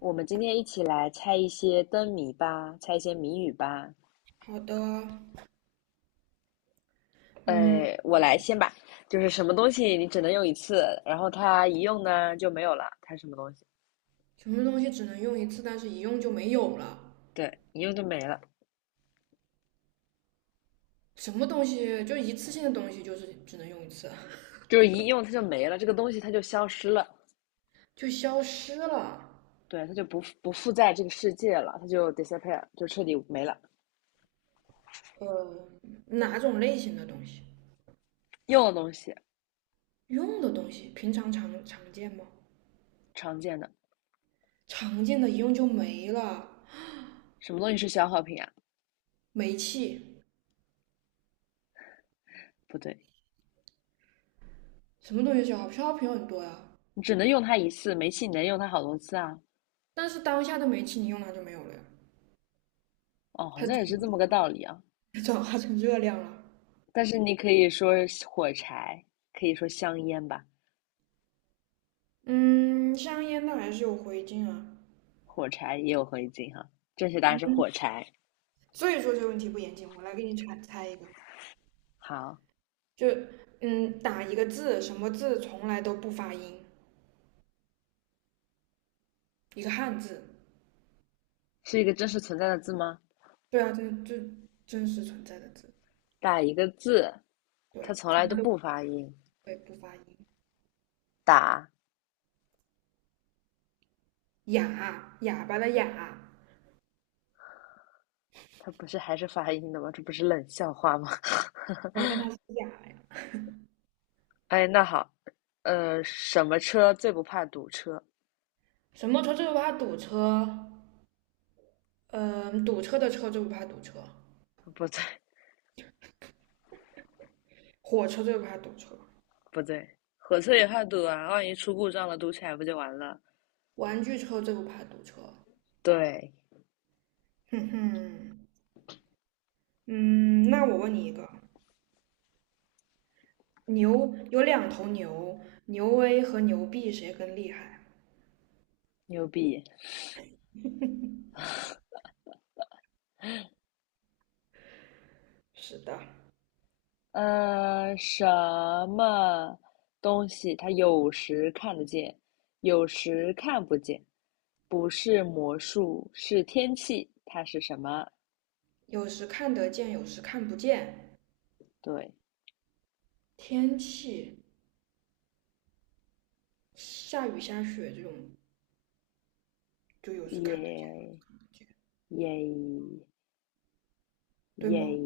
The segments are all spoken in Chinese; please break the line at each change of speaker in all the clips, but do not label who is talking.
我们今天一起来猜一些灯谜吧，猜一些谜语吧。
好的，嗯，
我来先吧，就是什么东西你只能用一次，然后它一用呢就没有了，它什么东西？
什么东西只能用一次，但是一用就没有了？
对，一用就没了，
什么东西就一次性的东西，就是只能用一次，
就是一用它就没了，这个东西它就消失了，
就消失了？
对，它就不附在这个世界了，它就 disappear，就彻底没了。
呃，哪种类型的东西？
用的东西
用的东西，平常常常见吗？
常见的，
常见的一用就没了。
什么东西是消耗品啊？
煤气，
不对，
什么东西消耗？消耗品很多呀，
你只能用它一次，煤气你能用它好多次啊。
但是当下的煤气你用它就没有了呀，
哦，好
它
像也是这
转
么个道理啊。
化成热量了。
但是你可以说火柴，可以说香烟吧，
嗯，香烟它还是有灰烬啊。
火柴也有回一字哈。正确答案是火柴。
所以说这个问题不严谨，我来给你猜猜一个。
好，
就打一个字，什么字从来都不发音，一个汉字。
是一个真实存在的字吗？
对啊，真实存在的字，
打一个字，它
对，
从
从
来都
来都不
不发音。
会不发音。
打，
哑，哑巴的哑，
它不是还是发音的吗？这不是冷笑话吗？
对，但他是哑呀。
哎，那好，什么车最不怕堵车？
什么车最不怕堵车？嗯、堵车的车最不怕堵车，
不对，
火车最不怕堵车，
不对，火车也怕堵啊，万一出故障了，堵起来不就完了？
玩具车最不怕堵车。
对，
哼哼，嗯，那我问你一个，牛有两头牛，牛 A 和牛 B 谁更厉害？
牛逼。
是的。
什么东西它有时看得见，有时看不见？不是魔术，是天气，它是什么？
有时看得见，有时看不见。
对，
天气下雨下雪这种，就有时看得见，有
耶
时看不见
耶
对
耶！
吗？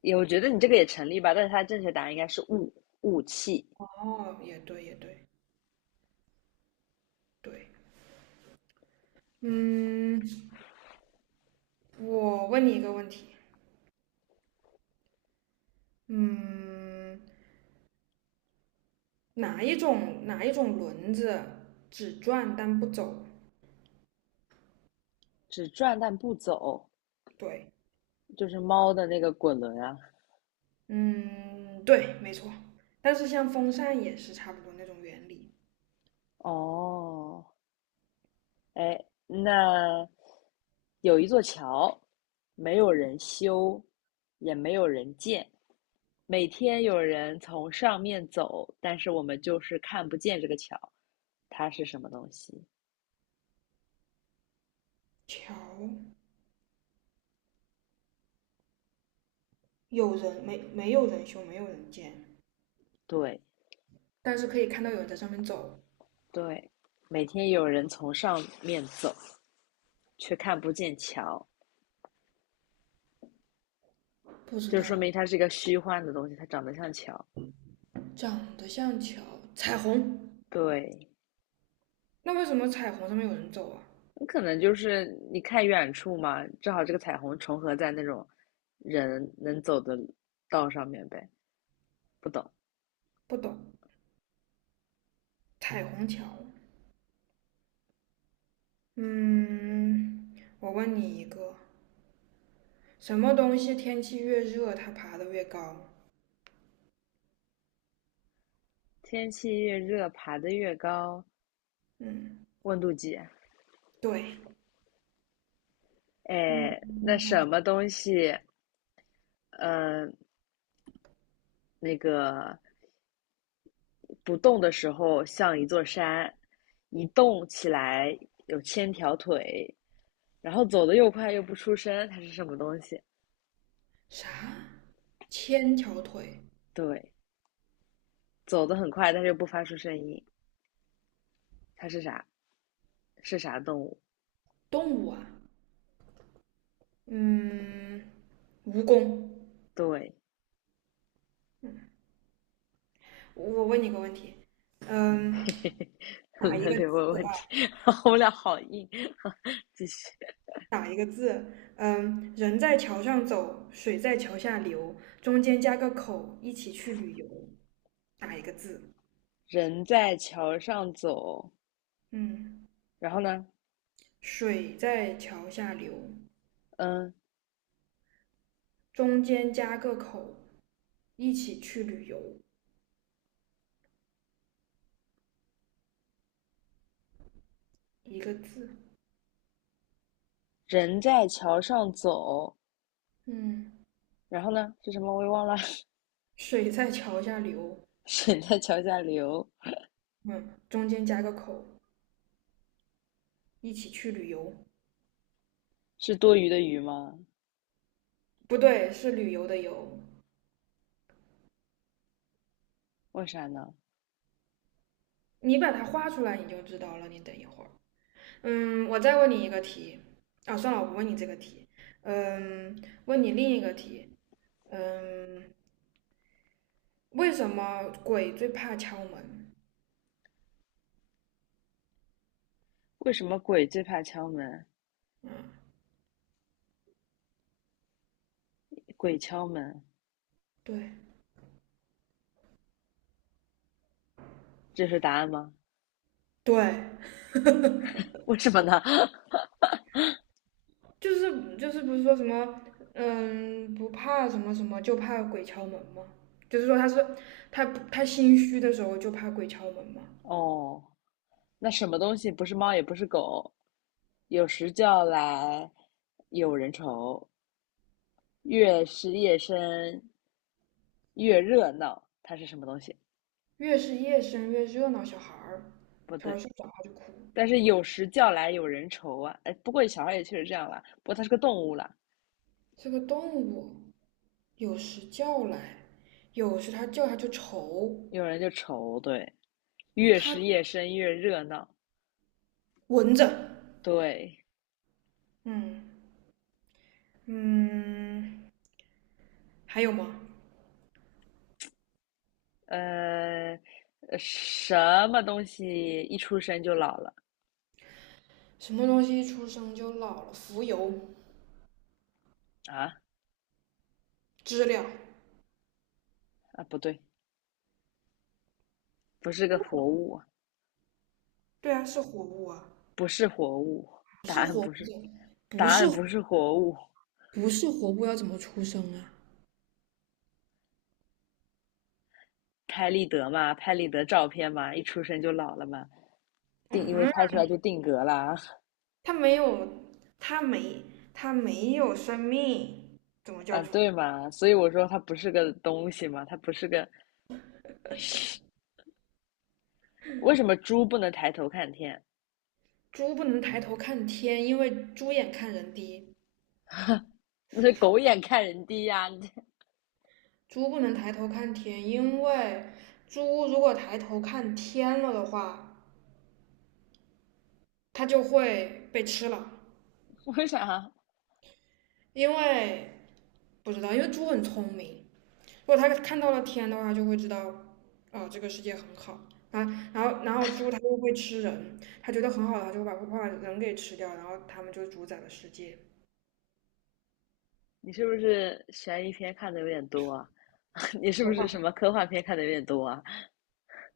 也我觉得你这个也成立吧，但是它正确答案应该是雾雾气，
哦，也对，也对，对。嗯，我问你一个问题，嗯，哪一种轮子只转但不走？
只转但不走，
对，
就是猫的那个滚轮啊。
嗯，对，没错。但是像风扇也是差不多那种原理。
哦，哎，那有一座桥，没有人修，也没有人建，每天有人从上面走，但是我们就是看不见这个桥，它是什么东西？
桥有人,没有人修，没有人建，
对
但是可以看到有人在上面走。
对，每天有人从上面走，却看不见桥，
不知
就说明
道，
它是一个虚幻的东西，它长得像桥。
长得像桥，彩虹。
对，
那为什么彩虹上面有人走啊？
可能就是你看远处嘛，正好这个彩虹重合在那种人能走的道上面呗。不懂，
不懂。彩虹桥。嗯，我问你一个，什么东西天气越热，它爬得越高？
天气越热，爬得越高，
嗯，
温度计。
对。嗯，
哎，那什
啊
么东西，呃，那个不动的时候像一座山，一动起来有千条腿，然后走得又快又不出声，它是什么东西？
啥？千条腿
对，走得很快，但是又不发出声音，它是啥？是啥动物？
动物啊？嗯，蜈蚣。
对，
我问你个问题，嗯，打一
轮
个
流问问题，我们俩好硬。继续，
打一个字？嗯，人在桥上走，水在桥下流，中间加个口，一起去旅游。打一个字？
人在桥上走，
嗯，
然后呢，
水在桥下流，
嗯，
中间加个口，一起去旅游。一个字。
人在桥上走，
嗯，
然后呢是什么？我也忘了。
水在桥下流，
水在桥下流，
嗯，中间加个口，一起去旅游。
是多余的鱼吗？
不对，是旅游的游。
为啥呢？
你把它画出来，你就知道了。你等一会儿。嗯，我再问你一个题。啊，算了，我不问你这个题。嗯，问你另一个题。嗯，为什么鬼最怕敲门？
为什么鬼最怕敲门？
嗯，
鬼敲门，
对
这是答案吗？
对，
为什么呢？
就是不是说什么嗯不怕什么什么，就怕鬼敲门吗？就是说他他心虚的时候就怕鬼敲门吗？
哦，那什么东西不是猫也不是狗，有时叫来有人愁。越是夜深越热闹，它是什么东西？
越是夜深越热闹，小孩儿
不
小
对，
孩儿睡不着他就哭。
但是有时叫来有人愁啊。哎，不过小孩也确实这样啦，不过它是个动物啦，
这个动物有时叫来，有时他叫他就愁。
有人就愁。对，越
它
是夜深越热闹。
闻着，
对，
嗯，嗯，还有吗？
呃，什么东西一出生就老了
什么东西一出生就老了？浮游
啊？
知了，
啊，不对，不是个活物啊
对啊，是活物啊。
不是活物，答案不是，
不
答
是
案不是活物。
不是活物要怎么出生啊？
拍立得嘛，拍立得照片嘛，一出生就老了嘛。定，因为
嗯，
拍出来就定格啦，
它没有，它没，它没有生命，怎么叫
啊，
出生？
对嘛，所以我说它不是个东西嘛，它不是个，为什么猪不能抬头看天？
猪不能抬头看天，因为猪眼看人低。
那是狗眼看人低呀、你
猪不能抬头看天，因为猪如果抬头看天了的话，它就会被吃了。
为啥
因为不知道，因为猪很聪明，如果它看到了天的话，就会知道，哦，这个世界很好。啊，然后猪它又会吃人，它觉得很好的，它就会把人给吃掉，然后它们就主宰了世界。
你是不是悬疑片看的有点多啊？你是不
说话，
是什么科幻片看的有点多啊？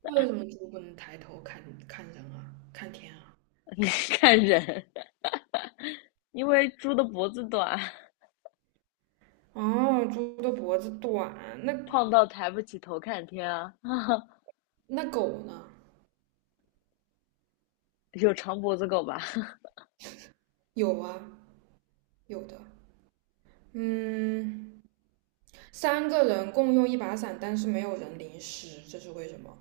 那为什么猪不能抬头看看人啊，看天啊？
你看人，因为猪的脖子短，
哦，猪的脖子短，那
胖到抬不起头看天啊。
那狗呢？
有长脖子狗吧？
有啊，有的。嗯，三个人共用一把伞，但是没有人淋湿，这是为什么？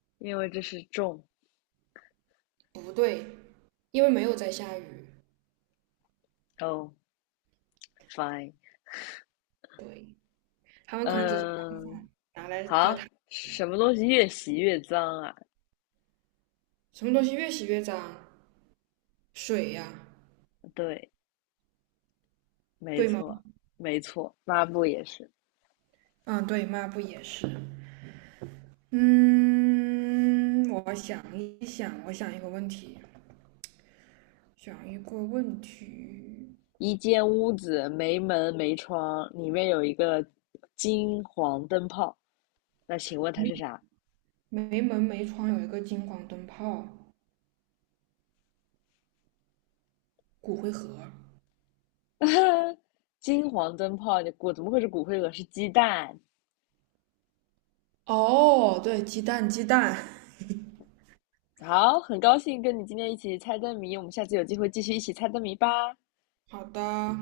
因为这是重。
不对，因为没有在下雨。
哦 oh,，fine。
对。他们可能只是
嗯，
拿来遮
好，
腾。
什么东西越洗越脏啊？
什么东西越洗越脏？水呀，
对，没
对吗？
错，没错，抹布也是。
嗯，对，抹布也是。嗯，我想一想，我想一个问题，想一个问题。
一间屋子没门没窗，里面有一个金黄灯泡，那请问它是啥？
没门没窗有一个金黄灯泡，骨灰盒。
呃金黄灯泡，你我怎么会是骨灰盒？是鸡蛋。
哦，对，鸡蛋，鸡蛋。
好，很高兴跟你今天一起猜灯谜，我们下次有机会继续一起猜灯谜吧。
好的，